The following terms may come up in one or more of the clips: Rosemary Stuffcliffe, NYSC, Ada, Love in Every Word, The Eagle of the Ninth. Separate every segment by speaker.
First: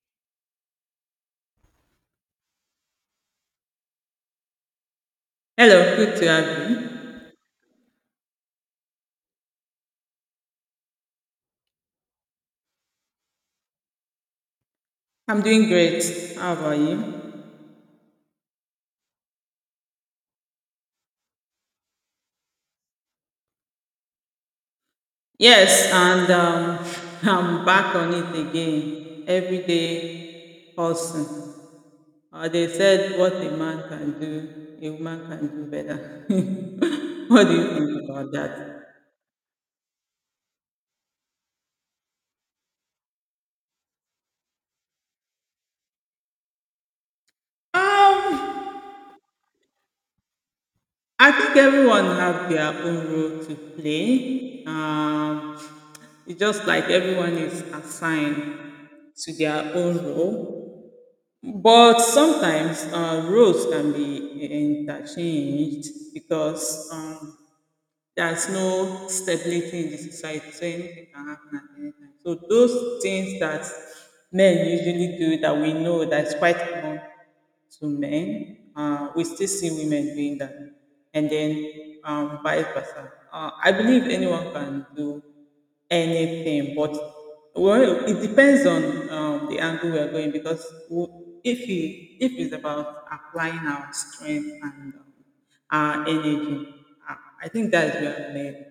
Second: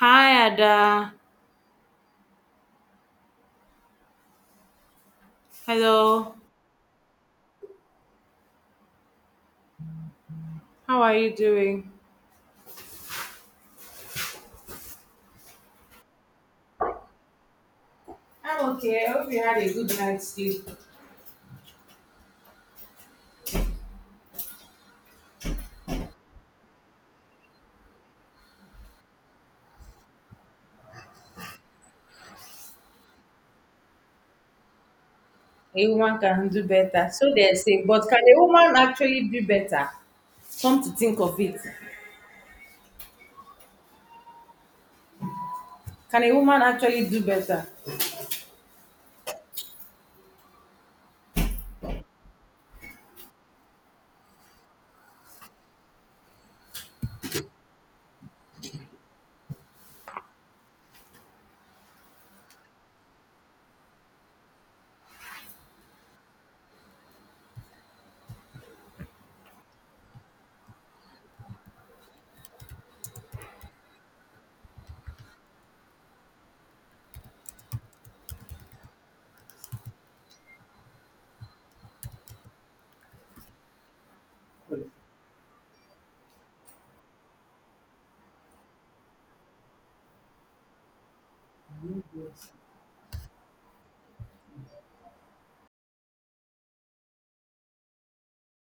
Speaker 1: Hi, Ada.
Speaker 2: Hello, good to
Speaker 1: Hello.
Speaker 2: have you.
Speaker 1: How are you doing?
Speaker 2: I'm doing great. How about you?
Speaker 1: I'm okay. I hope you had a good night's sleep.
Speaker 2: Yes, and I'm back on it again. Everyday hustle. They said what a man can do, a woman can do
Speaker 1: A woman
Speaker 2: better.
Speaker 1: can do better. So
Speaker 2: What
Speaker 1: they
Speaker 2: do you
Speaker 1: say,
Speaker 2: think
Speaker 1: but can
Speaker 2: about
Speaker 1: a woman
Speaker 2: that?
Speaker 1: actually do better? Come to think of it. Can a woman actually do better?
Speaker 2: Um, I think everyone have their own role to play. It's just like everyone is assigned to their own role. But sometimes roles can be interchanged because there's no stability in the society, so anything can happen at any time. So those things that men usually do that we know that's quite common to men, we still see women doing that, and then vice versa. I believe anyone can do anything, but well, it depends on the angle we are going because if it's about applying our strength and our energy, I I think that is where men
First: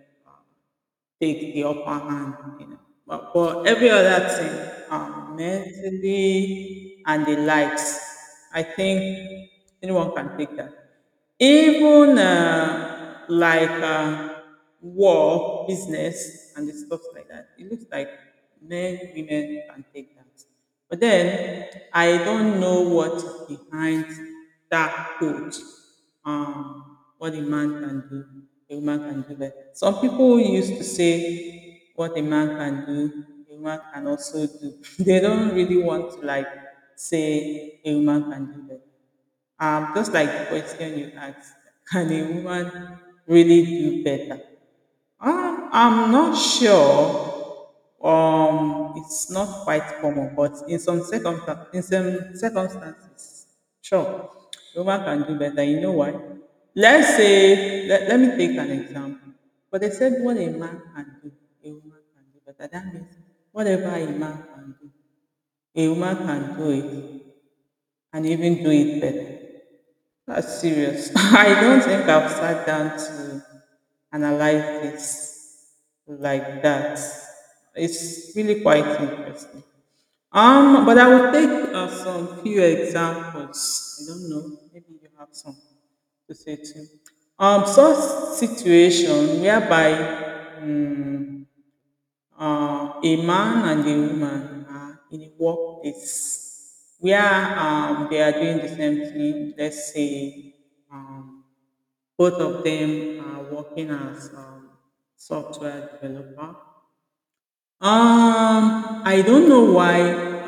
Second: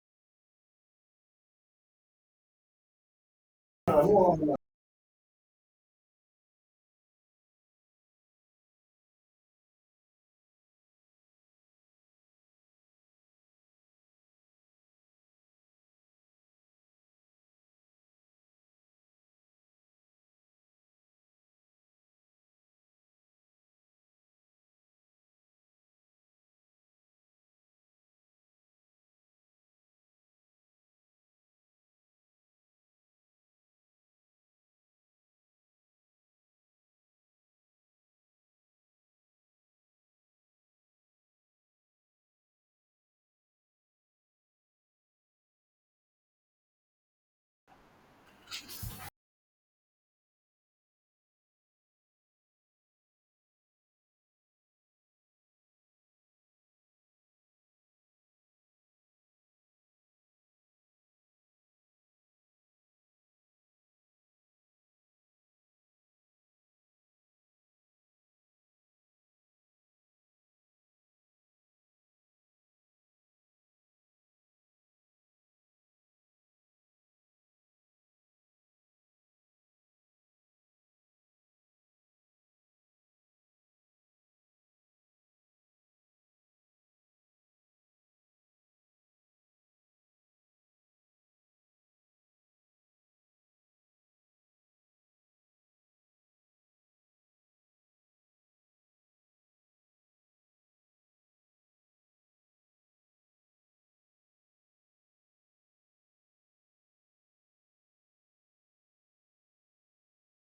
Speaker 2: take the upper hand, you know. But every other thing, mentally and the likes, I think anyone can take that. Even like war, business, and the stuff like that. It looks like men, women can take that. But then I don't know what behind that quote, what a man can do, a woman can do better. Some people used to say what a man can do, a woman can also do. They don't really want to like say a woman can do better. Just like the question you asked, can a woman really do better? I'm not sure. It's not quite common, but in some circumstances, sure, the woman can do better. You know why? Let me take an example. But they said what a man can do, a woman can do better. That means whatever a man can do, a woman can do it and even do it better. That's serious. I don't think I've sat down to analyze this like that. It's really quite interesting. But I will take some few examples. I don't know. Maybe you have some to say too. Such situation whereby. mm a man and a woman are in a workplace where they are doing the same thing. Let's say um, both of them are working as software developer. I don't know why.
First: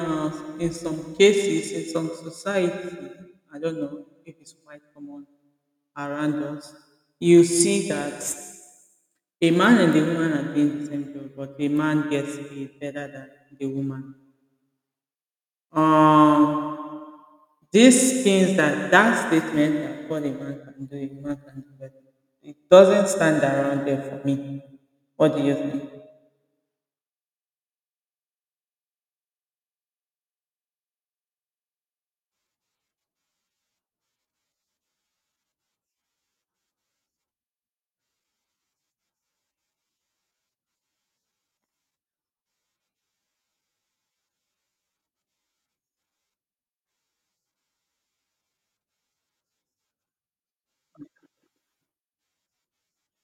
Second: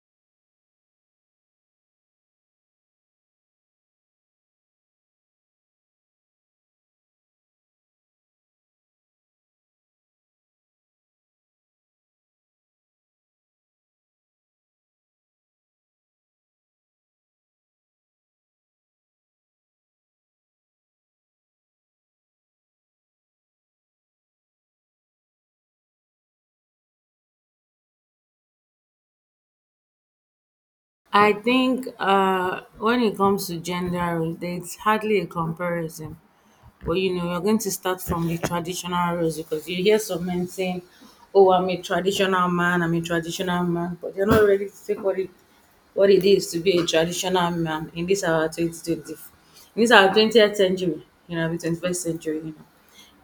Speaker 2: In some cases, in some society, I don't know if it's quite common around us. You see that a man and a woman are doing the same job, but a man gets paid better than the woman. Um, these things that that statement that what a man can do, a woman can do better. It doesn't stand around there for me. What do you think?
Speaker 1: I think when it comes to gender roles, there's hardly a comparison. But you know, you're going to start from the traditional roles because you hear some men saying, oh, I'm a traditional man, I'm a traditional man, but they're not ready to take what it is to be a traditional man in this our 2020, in this our 20th century, you know, the 21st century, you know.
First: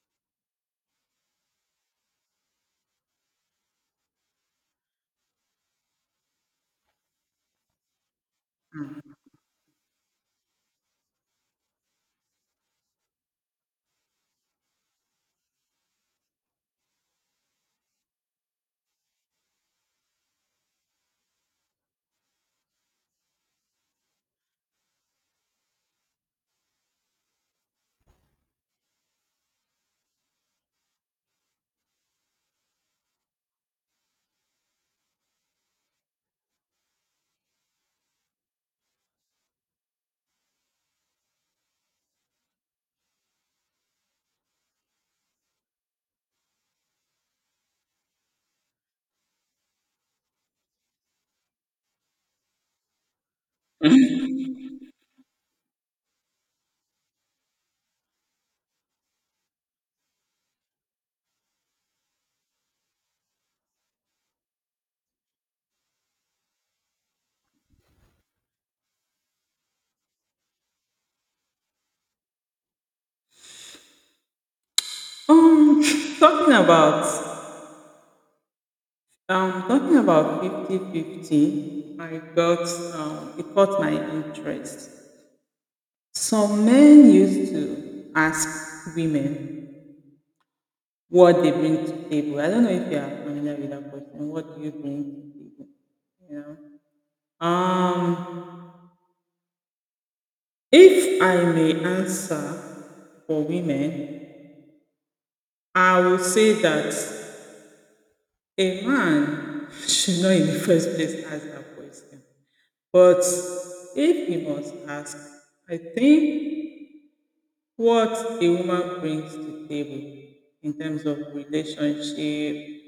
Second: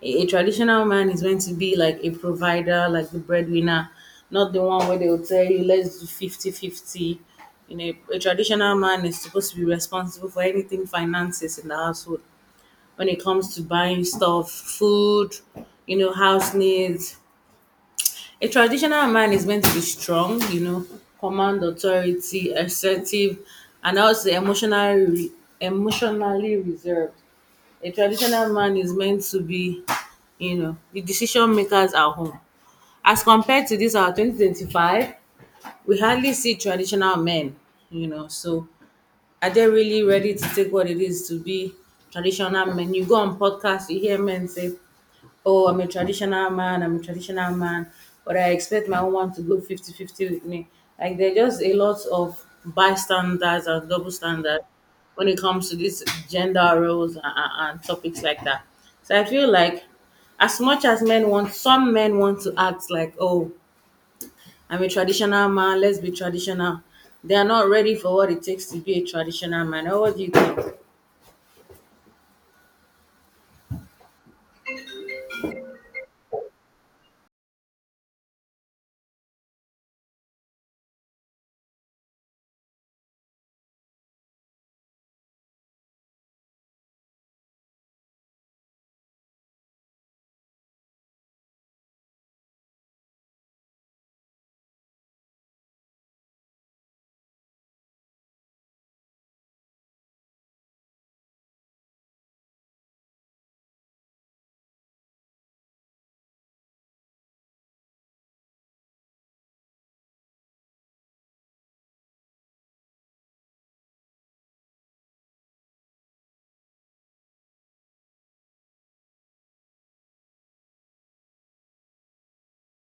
Speaker 1: A traditional man is meant to be like a provider, like the breadwinner, not the one where they will tell you, let's do 50/50. You know, a traditional man is supposed to be responsible for anything finances in the household when it comes to buying stuff, food, you know, house needs. A traditional man is meant to be strong, you know, command authority, assertive, and also emotionally reserved. A traditional man is meant to be, you know, the decision makers at home. As compared to this, our 2025, we hardly see traditional men, you know. So, are they really ready to take what it is to be traditional men? You go on podcasts, you hear men say, oh, I'm a traditional man, I'm a traditional man, but I expect my woman to go 50/50 with me. Like, there are just a lot of bystanders and double standards when it comes to these gender roles and topics like that. So, I feel like as much as men want, some men want to act like, oh, I'm a traditional man, let's be traditional. They are not ready for what it takes to be a traditional man. Or what do you think?
Speaker 2: Um, talking about talking about fifty-fifty. I got it caught my interest. Some men used to ask women what they bring to table. I don't know if you are familiar with that question. What do you bring to table? You know? Um, if I may answer for women, I will say that a man should not in the first place ask that question. But if he must ask, I think what a woman brings to the table in terms of relationship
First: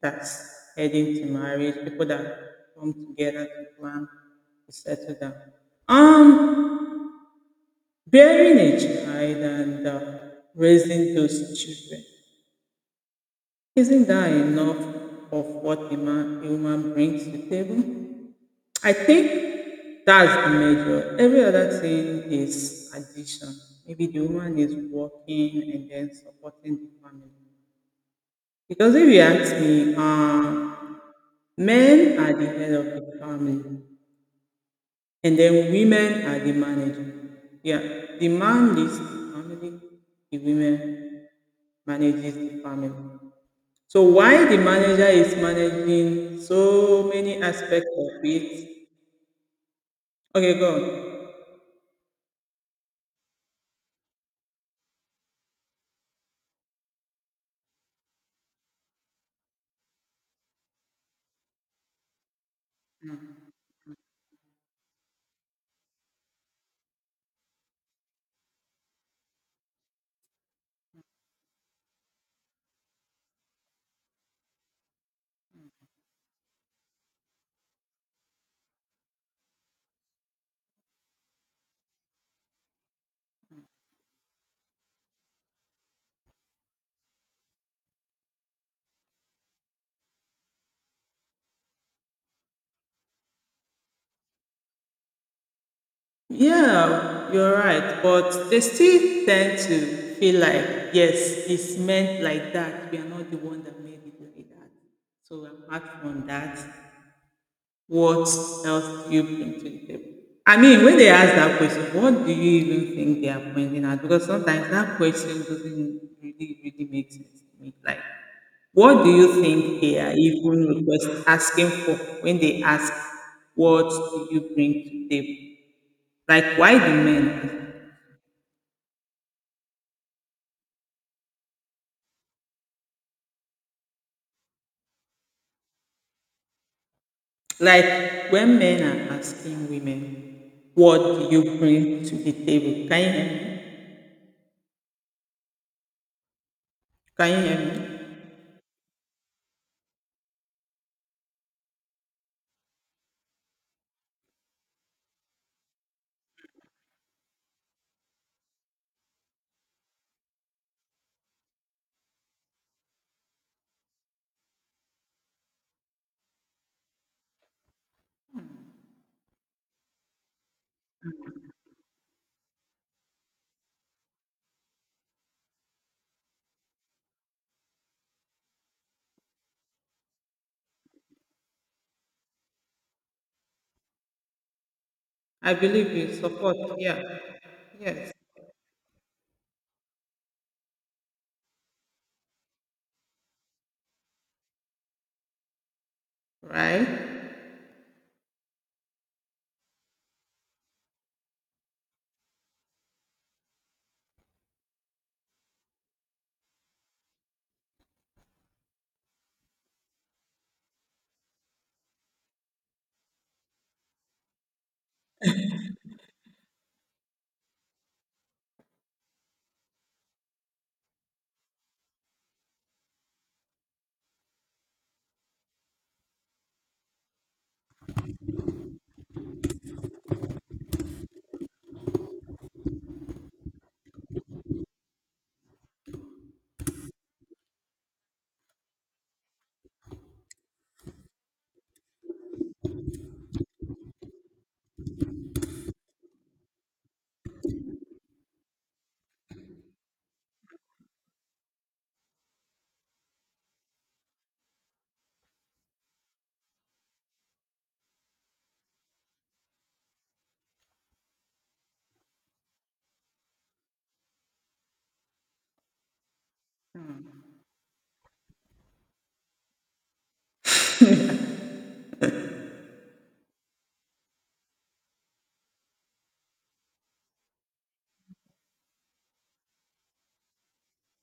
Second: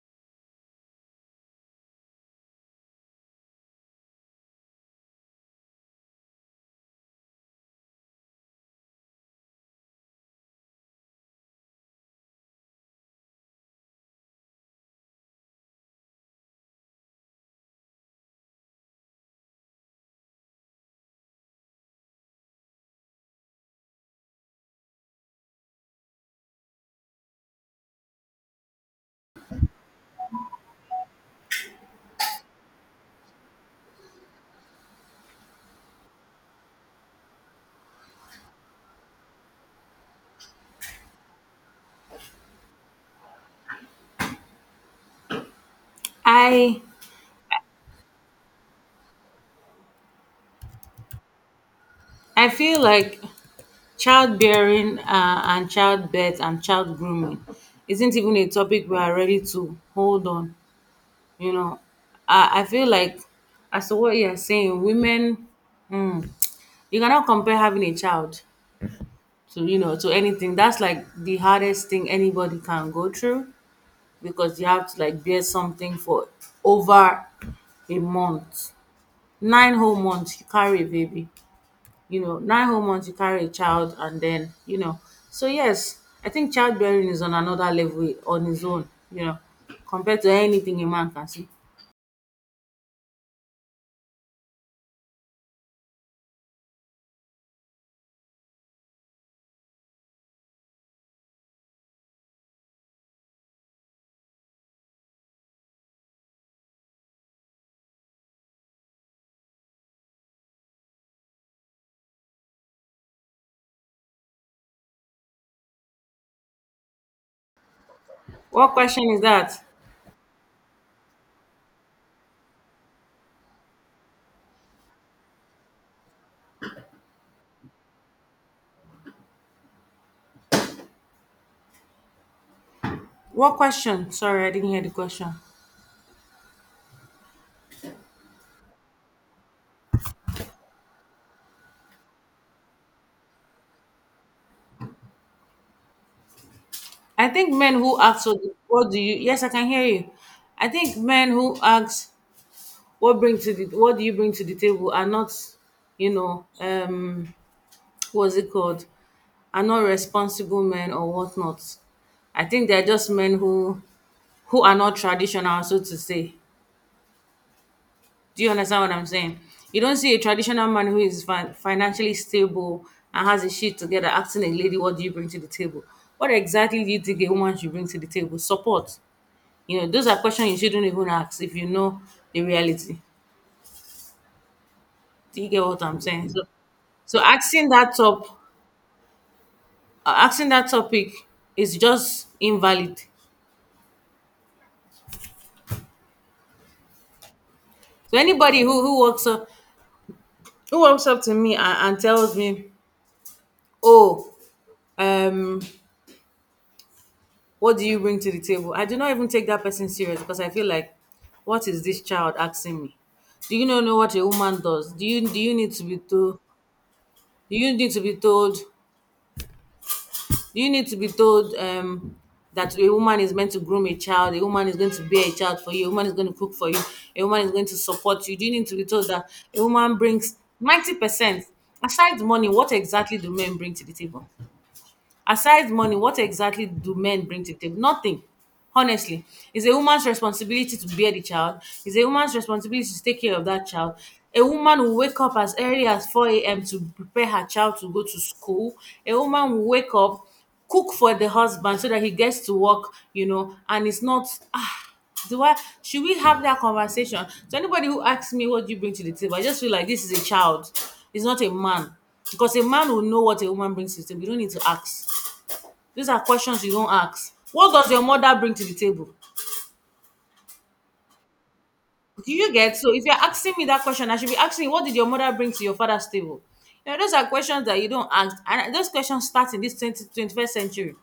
Speaker 2: that's heading to marriage, people that come together to plan to settle down. Um, Bearing a child and raising those children, isn't that enough of what a woman brings to the table? I think that's the major. Every other thing is addition. Maybe the woman is working and then supporting the family. Because if you ask me, men are the head of the family, and then women are the manager. Yeah, the man leads the family, the women manages the family. So why the manager is managing
Speaker 1: I
Speaker 2: so many aspects of it? Okay, go on.
Speaker 1: I feel like childbearing and childbirth and child grooming isn't even a topic we are ready to hold on. You know, I feel like as to what you're saying, women, mm, you cannot compare having a child to to anything. That's like the hardest thing anybody can go through because you have to like bear something for over a month, 9 whole months. You carry a baby, you know, 9 whole months you carry a child and then, you know. So yes, I think childbearing is on another level on its own, you know, compared to anything a man can see.
Speaker 2: Yeah, you're right. But they still tend to feel like, yes, it's meant like that. We are not the one that made it like that. So apart from that, what else do you bring to the table? I mean, when they ask that question, what do you even think they are pointing at? Because sometimes that question doesn't really, really make sense to me. Like,
Speaker 1: What
Speaker 2: what do
Speaker 1: question is
Speaker 2: you
Speaker 1: that?
Speaker 2: think they are even request asking for when they ask, what do you bring to the table? Like, why do men ask?
Speaker 1: What question? Sorry, I didn't hear the question.
Speaker 2: Like, when men are asking women, what do you bring to the table? Can you hear me?
Speaker 1: I
Speaker 2: Can you
Speaker 1: think
Speaker 2: hear
Speaker 1: men
Speaker 2: me?
Speaker 1: who ask what— what do you— yes, I can hear you. I think men who ask what do you bring to the table are not, you know, was it called, are not responsible men or whatnot. I think they're just men who are not traditional, so to say. Do you understand what I'm saying? You don't see a traditional man who is financially stable and has his shit together asking a lady, what do you bring to the table? What exactly do you think a woman should bring to the table? Support. You know, those are questions you shouldn't even ask if you know the reality. Do you
Speaker 2: I
Speaker 1: get what
Speaker 2: believe
Speaker 1: I'm
Speaker 2: in
Speaker 1: saying? So,
Speaker 2: support. Yeah.
Speaker 1: so asking that
Speaker 2: Yes.
Speaker 1: top, uh, asking that topic is just invalid.
Speaker 2: Right.
Speaker 1: So anybody who walks up to me and tells me, "Oh, um, what do you bring to the table?" I do not even take that person serious because I feel like, what is this child asking me? Do you not know what a woman does? Do you need to be told? Do you need to be told? Do you need to be told that a woman is meant to groom a child, a woman is going to bear a child for you, a woman is going to cook for you, a woman is going to support you? Do you need to be told that a woman brings 90%? Aside money, what exactly do men bring to the table? Aside money, what exactly do men bring to the table? Nothing. Honestly, it's a woman's responsibility to bear the child. It's a woman's responsibility to take care of that child. A woman will wake up as early as 4 a.m. to prepare her child to go to school. A woman will wake up, cook for the husband so that he gets to work, you know, and it's not, ah, do I, should we have that conversation? So, anybody who asks me, what do you bring to the table? I just feel like this is a child, it's not a man. Because a man will know what a woman brings to the table. You don't need to ask. These are questions you don't ask. What does your mother bring to the table? Do you get? So if you're asking me that question, I should be asking, what did your mother bring to your father's table? You know, those are questions that you don't ask. And those questions start in this twenty twenty first century,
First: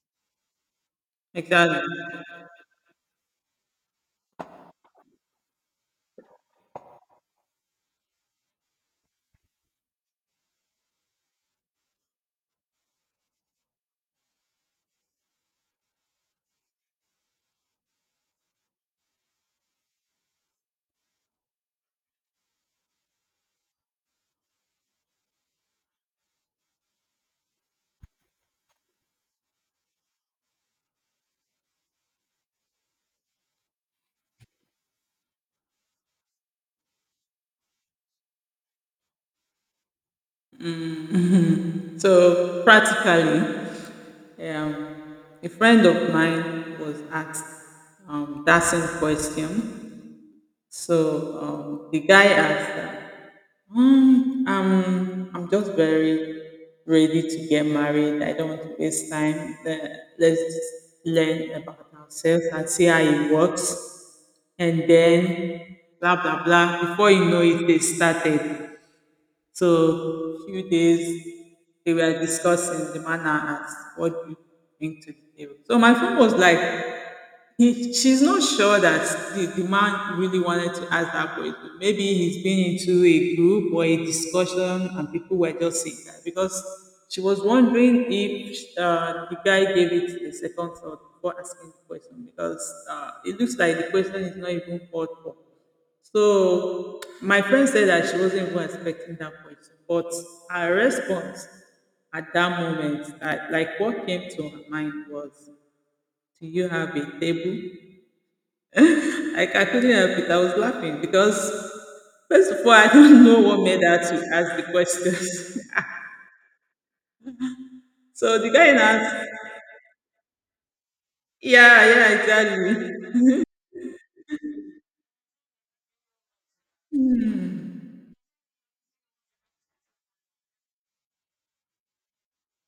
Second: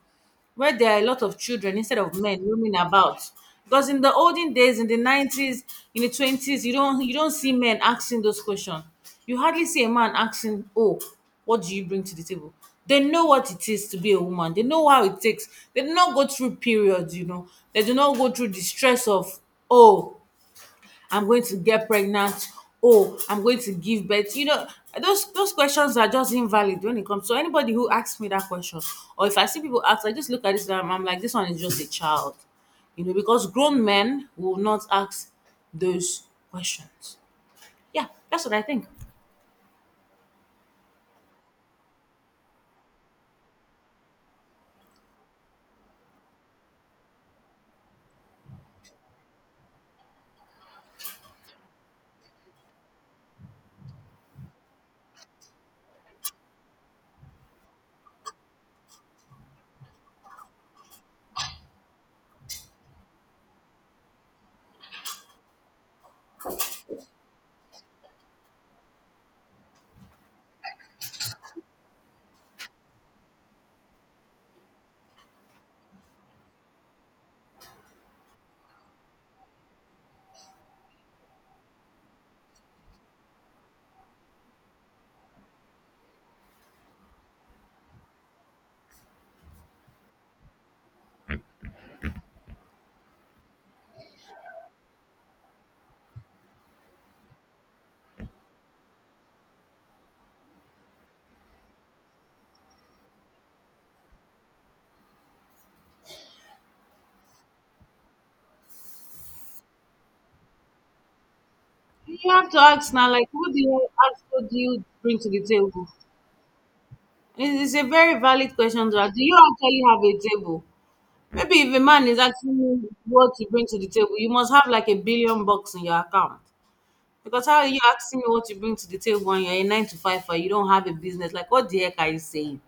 Speaker 1: where there are a lot of children
Speaker 2: Exactly.
Speaker 1: instead of men roaming about. Because in the olden days, in the 90s, in the 20s, you don't see men asking those questions. You hardly see a man asking, "Oh, what do you bring to the table?" They know what it is to be a woman. They know how it takes. They do not go through periods, you know. They do not go through the stress of, "Oh, I'm going to get pregnant. Oh, I'm going to give birth." You know, those questions are just invalid when it comes. So anybody who asks me that question, or if I see people ask, I just look at this and I'm like, this one is just a child. You know, because grown men will not ask those questions. Yeah, that's what I think.
Speaker 2: So practically, um, a friend of mine was asked that same question. So um, the guy asked her, "Hmm, I'm just very ready to get married. I don't want to waste time. Let's just learn about ourselves and see how it works. And then, blah, blah, blah. Before you know it, they started." So few days they were discussing the manner now what you bring to the table? So my friend was like, she's not sure that the man really wanted to ask that question. Maybe he's been into a group or a discussion and people were just saying that because she was wondering if the guy gave it a second thought before asking the question because it looks like the question is not even called for. So my friend said that she wasn't even expecting that question, but her response at that moment, like what came to her mind was, "Do you have a table?" Like I couldn't help it. I was laughing because
Speaker 1: You have
Speaker 2: first
Speaker 1: to
Speaker 2: of all, I
Speaker 1: ask now,
Speaker 2: don't
Speaker 1: like,
Speaker 2: know
Speaker 1: who do
Speaker 2: what made
Speaker 1: you
Speaker 2: her to
Speaker 1: ask? Who
Speaker 2: ask
Speaker 1: do
Speaker 2: the
Speaker 1: you bring to the
Speaker 2: questions.
Speaker 1: table? It's a very
Speaker 2: So the
Speaker 1: valid
Speaker 2: guy
Speaker 1: question. Zara. Do
Speaker 2: asked,
Speaker 1: you actually have a table? Maybe if a
Speaker 2: "Yeah,
Speaker 1: man
Speaker 2: yeah,
Speaker 1: is asking you what
Speaker 2: exactly."
Speaker 1: you bring to the table, you must have like a billion bucks in your account. Because how are you
Speaker 2: Hmm.
Speaker 1: asking me what you bring to the table and you're a nine to five and you don't have a business? Like, what the heck are you saying?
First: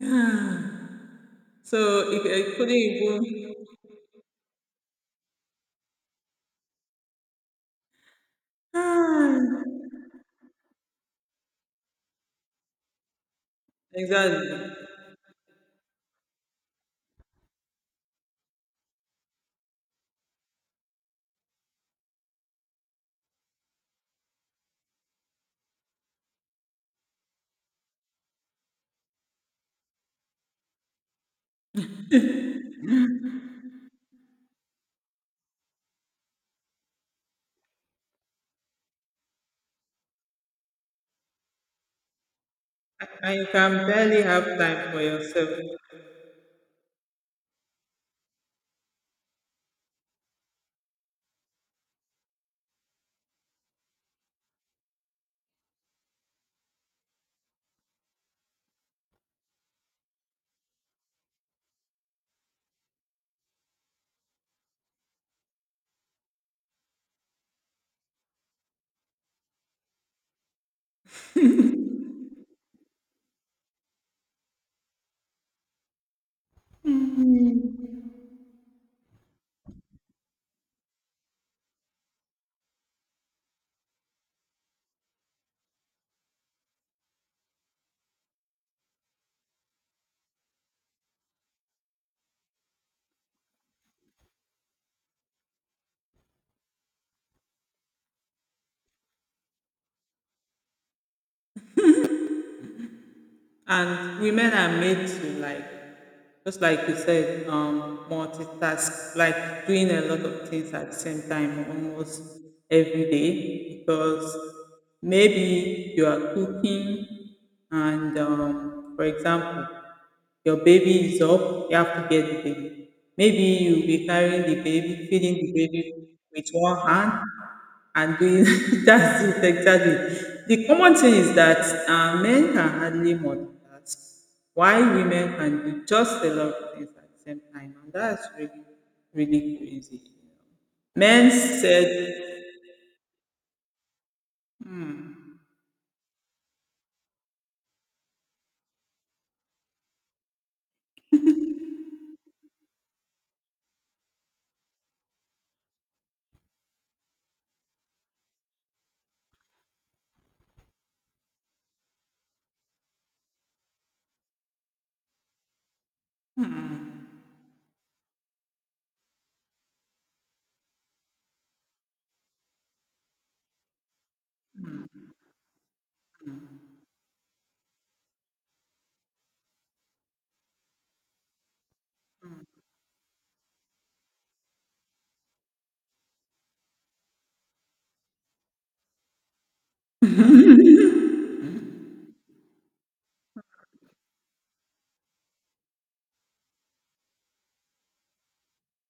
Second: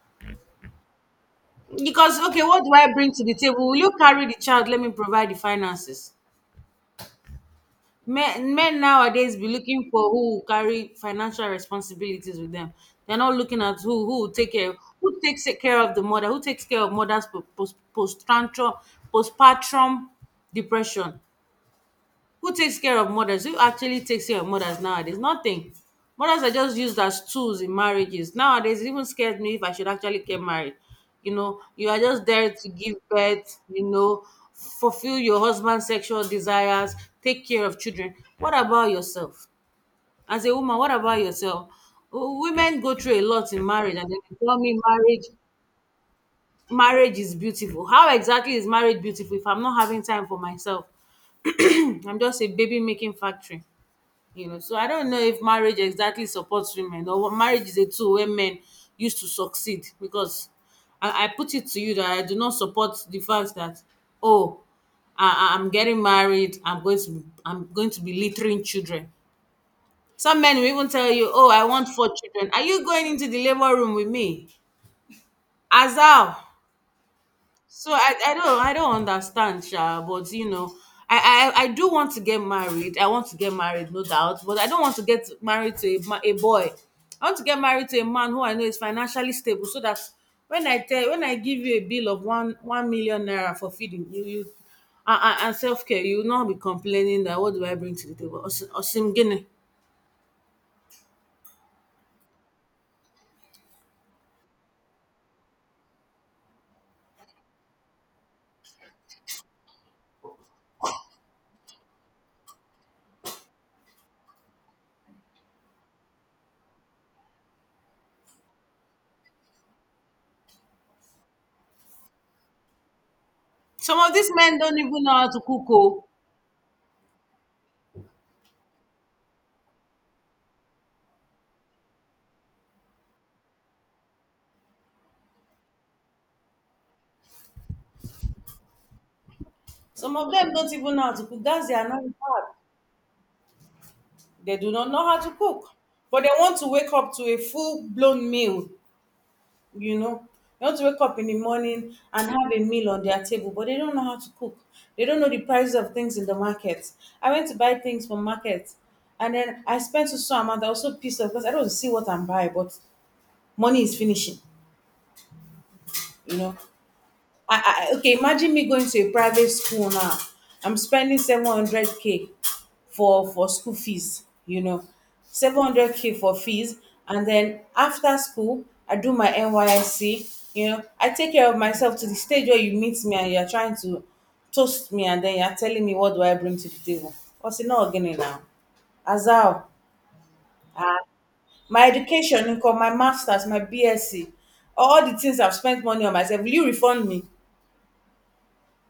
Speaker 1: Because, okay,
Speaker 2: it
Speaker 1: what do
Speaker 2: couldn't
Speaker 1: I bring to the
Speaker 2: even.
Speaker 1: table? Will you carry the child? Let me provide the finances. Men, men nowadays be
Speaker 2: Ah,
Speaker 1: looking for who will carry financial responsibilities with them. They're not looking at
Speaker 2: exactly.
Speaker 1: who takes care of the mother, who takes care of mother's post post postpartum postpartum depression. Who takes care of mothers? Who actually takes care of mothers nowadays? Nothing. Mothers are just used as tools in marriages. Nowadays, it even scares me if I should actually get married. You know, you are just there to give birth, you know, fulfill your husband's sexual desires, take care of children. What about yourself? As a woman, what about yourself? Women go through a
Speaker 2: And you
Speaker 1: lot in
Speaker 2: can
Speaker 1: marriage and then
Speaker 2: barely
Speaker 1: they
Speaker 2: have
Speaker 1: tell
Speaker 2: time
Speaker 1: me
Speaker 2: for yourself.
Speaker 1: marriage is beautiful. How exactly is marriage beautiful if I'm not having time for myself? I'm just a baby making factory. You know, so I don't know if marriage exactly supports women, or what— marriage is a tool where men use to succeed because I put it to you that I do not support the fact that, oh, I'm getting married, I'm going to be littering children. Some men will even tell you, oh, I want four children. Are you going into the labor room with me? As how? So I don't understand, Sha, but you know, I do want to get married. I want to get married, no doubt, but I don't want to get married to a boy. I want to get married to a man who I know is financially stable, so that when I give you a bill of one million naira for feeding you and self-care, you will not be complaining that what do I bring to the table? Osim Osim Gini.
Speaker 2: And women are made to like, just like you said, multitask, like doing a lot of things at the same time almost every day because maybe you are cooking and, for example, your baby is up, you have to get the baby. Maybe you'll
Speaker 1: Some
Speaker 2: be
Speaker 1: of these
Speaker 2: carrying
Speaker 1: men
Speaker 2: the
Speaker 1: don't even
Speaker 2: baby,
Speaker 1: know how
Speaker 2: feeding
Speaker 1: to
Speaker 2: the
Speaker 1: cook.
Speaker 2: baby
Speaker 1: Oh.
Speaker 2: with one hand and doing that's it exactly. The common thing is that men can hardly multitask, while women can do just a lot of things at the same time, and that's really, really crazy.
Speaker 1: Some of them don't even know how to
Speaker 2: Men
Speaker 1: cook. That's their another
Speaker 2: said,
Speaker 1: part. They do not know how to cook, but they want to wake up to a full blown meal, you know. They want to wake up in the morning and have a meal on their table, but they don't know how to cook. They don't know the prices of things in the market. I went to buy things from market and then I spent so so amount. I was so pissed off because I don't see what I'm buying, but money is finishing, you know. Okay, imagine me going to a private school now. I'm spending 700K for school fees, you know. 700K for fees and then after school I do my NYSC, you know. I take care of myself to the stage where you meet me and you're trying to toast me and then you're telling me what do I bring to the table. What's it not again now? Azal, my education income, my masters, my BSc, all the things I've spent money on myself, will you refund me?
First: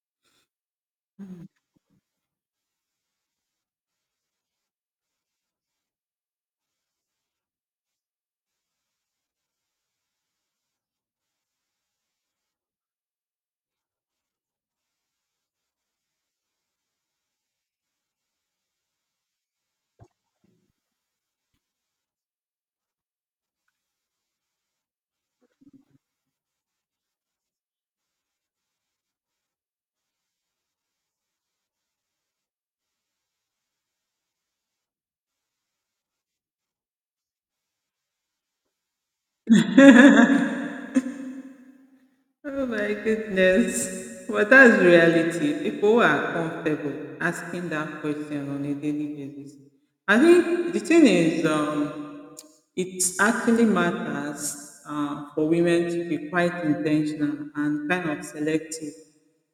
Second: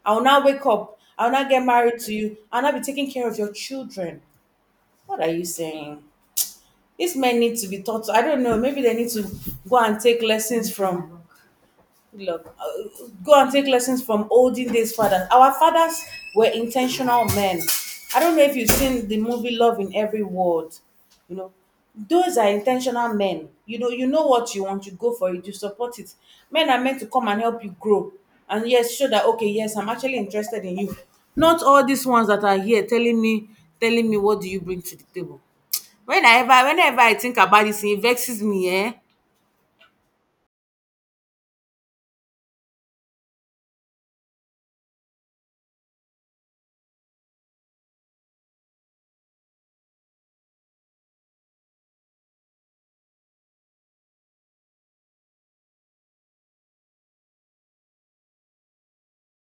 Speaker 1: I will now wake up. I will now get married to you. I'll now be taking care of your children. What are you saying? These men need to be taught. I don't know. Maybe they need to go and take lessons from— look, go and take lessons from olden days fathers. Our fathers were intentional men. I don't know if you've seen the movie Love in Every Word. You know, those are intentional men. You know what you want, you go for it, you support it. Men are meant to come and help you grow. And yes, show that, okay, yes, I'm actually interested in you. Not all these ones that are here telling me what do you bring to the table. When I ever, whenever I think about this, it vexes me, eh?
Speaker 2: oh my goodness. But that's reality. People who are comfortable asking that question on a daily basis. I think the thing is, it actually matters for women to be quite intentional and kind of selective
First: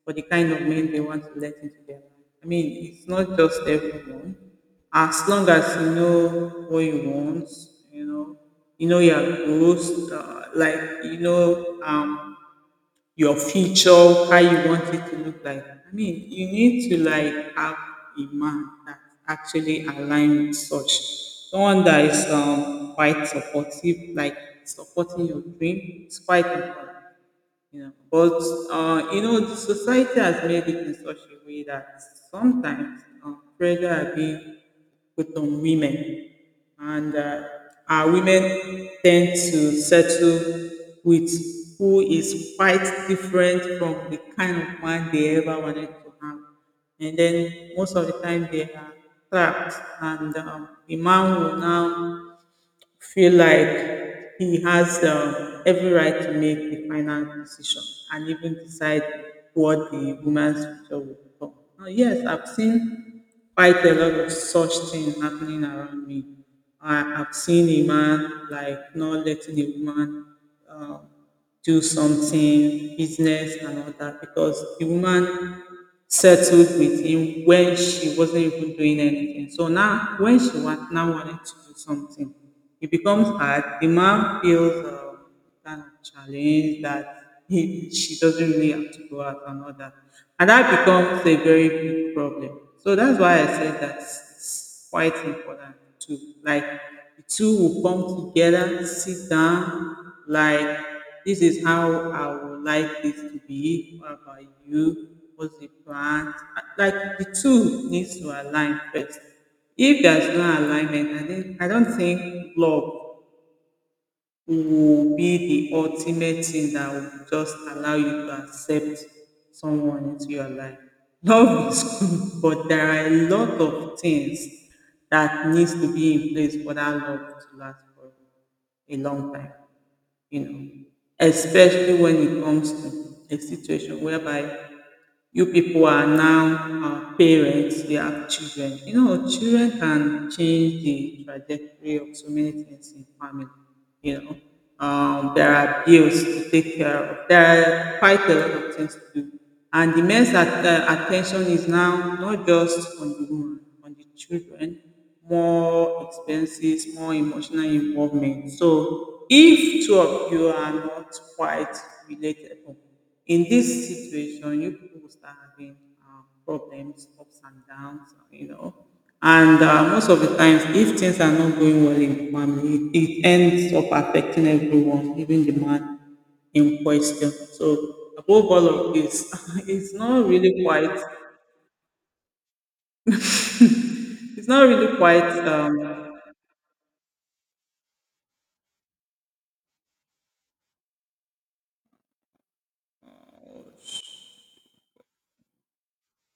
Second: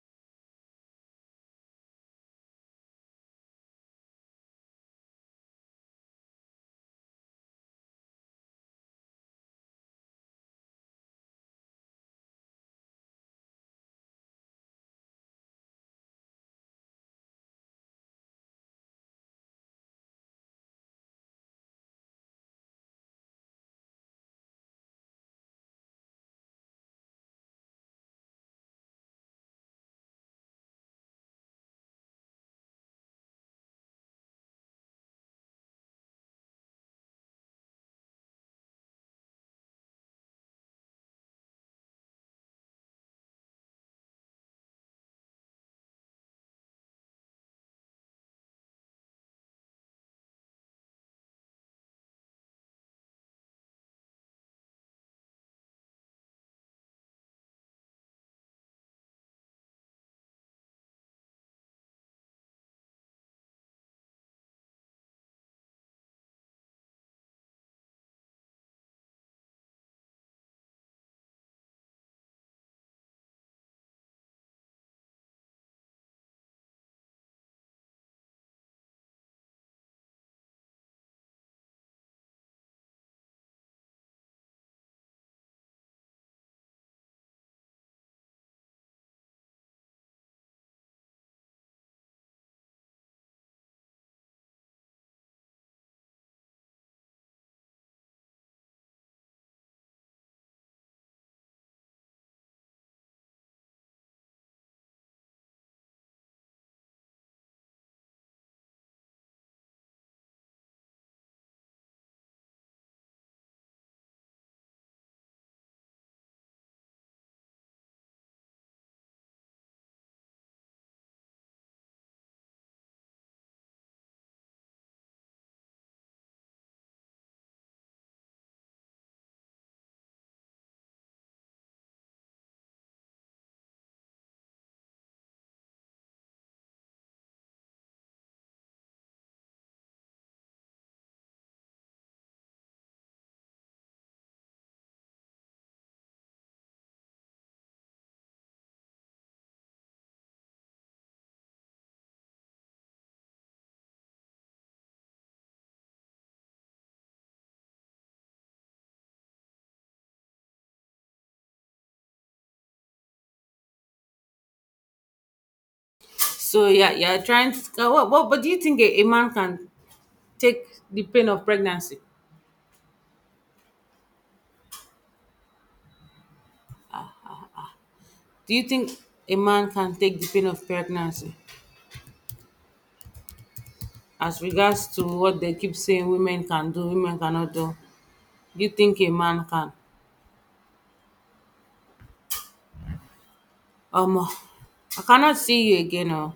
Speaker 2: for the kind of men they want to let into their life. I mean, it's not just everyone. As long as you know what you want, you know, you know your goals, like you know your future, how you want it to look like. I mean, you need to like have a man that actually align with such, someone that is quite supportive, like supporting your dream. It's quite important. Yeah. But you know, the society has made it in such a way that sometimes pressure are being put on women, and our women tend to settle with who is quite different from the kind of man they ever wanted to have. And then most of the time they are trapped, and the man will now feel like he has every right to make the final decision and even decide what the woman's future will become. Now, yes, I've seen quite a lot of such things happening around me. I've seen a man like not letting a woman um, do something, business and all that, because the woman settled with him when she wasn't even doing anything. So now, now wanted to do something, it becomes hard. The man feels kind of challenged that she doesn't really have to go out and all that. And that becomes a very big problem. So that's why I said that is quite important too. Like the two will come together, sit down, like this is how I would like this to be. What about you? What's the plan? Like the two needs to align first. If there's no alignment, I don't think love will be the ultimate thing that will just allow you to accept someone into your life. Love is good, but there are a lot of things that needs to be in place for that love to last for a long time, you know. Especially when it comes to a situation whereby you people are now parents, they have children. You know, children can change the trajectory of so many things in family. There are bills to take care of. There are quite a lot of things to do, and the men's attention is now not just on the woman, on the children. More expenses, more emotional involvement. So, if two of you are not quite related or in this situation, you people will start having
Speaker 1: So yeah,
Speaker 2: problems,
Speaker 1: you're
Speaker 2: ups
Speaker 1: trying
Speaker 2: and
Speaker 1: to.
Speaker 2: downs,
Speaker 1: But
Speaker 2: you
Speaker 1: do you
Speaker 2: know.
Speaker 1: think a man
Speaker 2: And
Speaker 1: can
Speaker 2: most of the times,
Speaker 1: take
Speaker 2: if
Speaker 1: the
Speaker 2: things
Speaker 1: pain
Speaker 2: are
Speaker 1: of
Speaker 2: not going well
Speaker 1: pregnancy?
Speaker 2: in the family, it ends up affecting everyone, even the man in question. So, above
Speaker 1: Do you
Speaker 2: all
Speaker 1: think
Speaker 2: of this,
Speaker 1: a man
Speaker 2: it's
Speaker 1: can take
Speaker 2: not
Speaker 1: the pain
Speaker 2: really
Speaker 1: of
Speaker 2: quite,
Speaker 1: pregnancy as
Speaker 2: it's not
Speaker 1: regards
Speaker 2: really
Speaker 1: to
Speaker 2: quite
Speaker 1: what they keep saying women can do, women cannot do? Do you think a man can? I cannot see you again. Oh.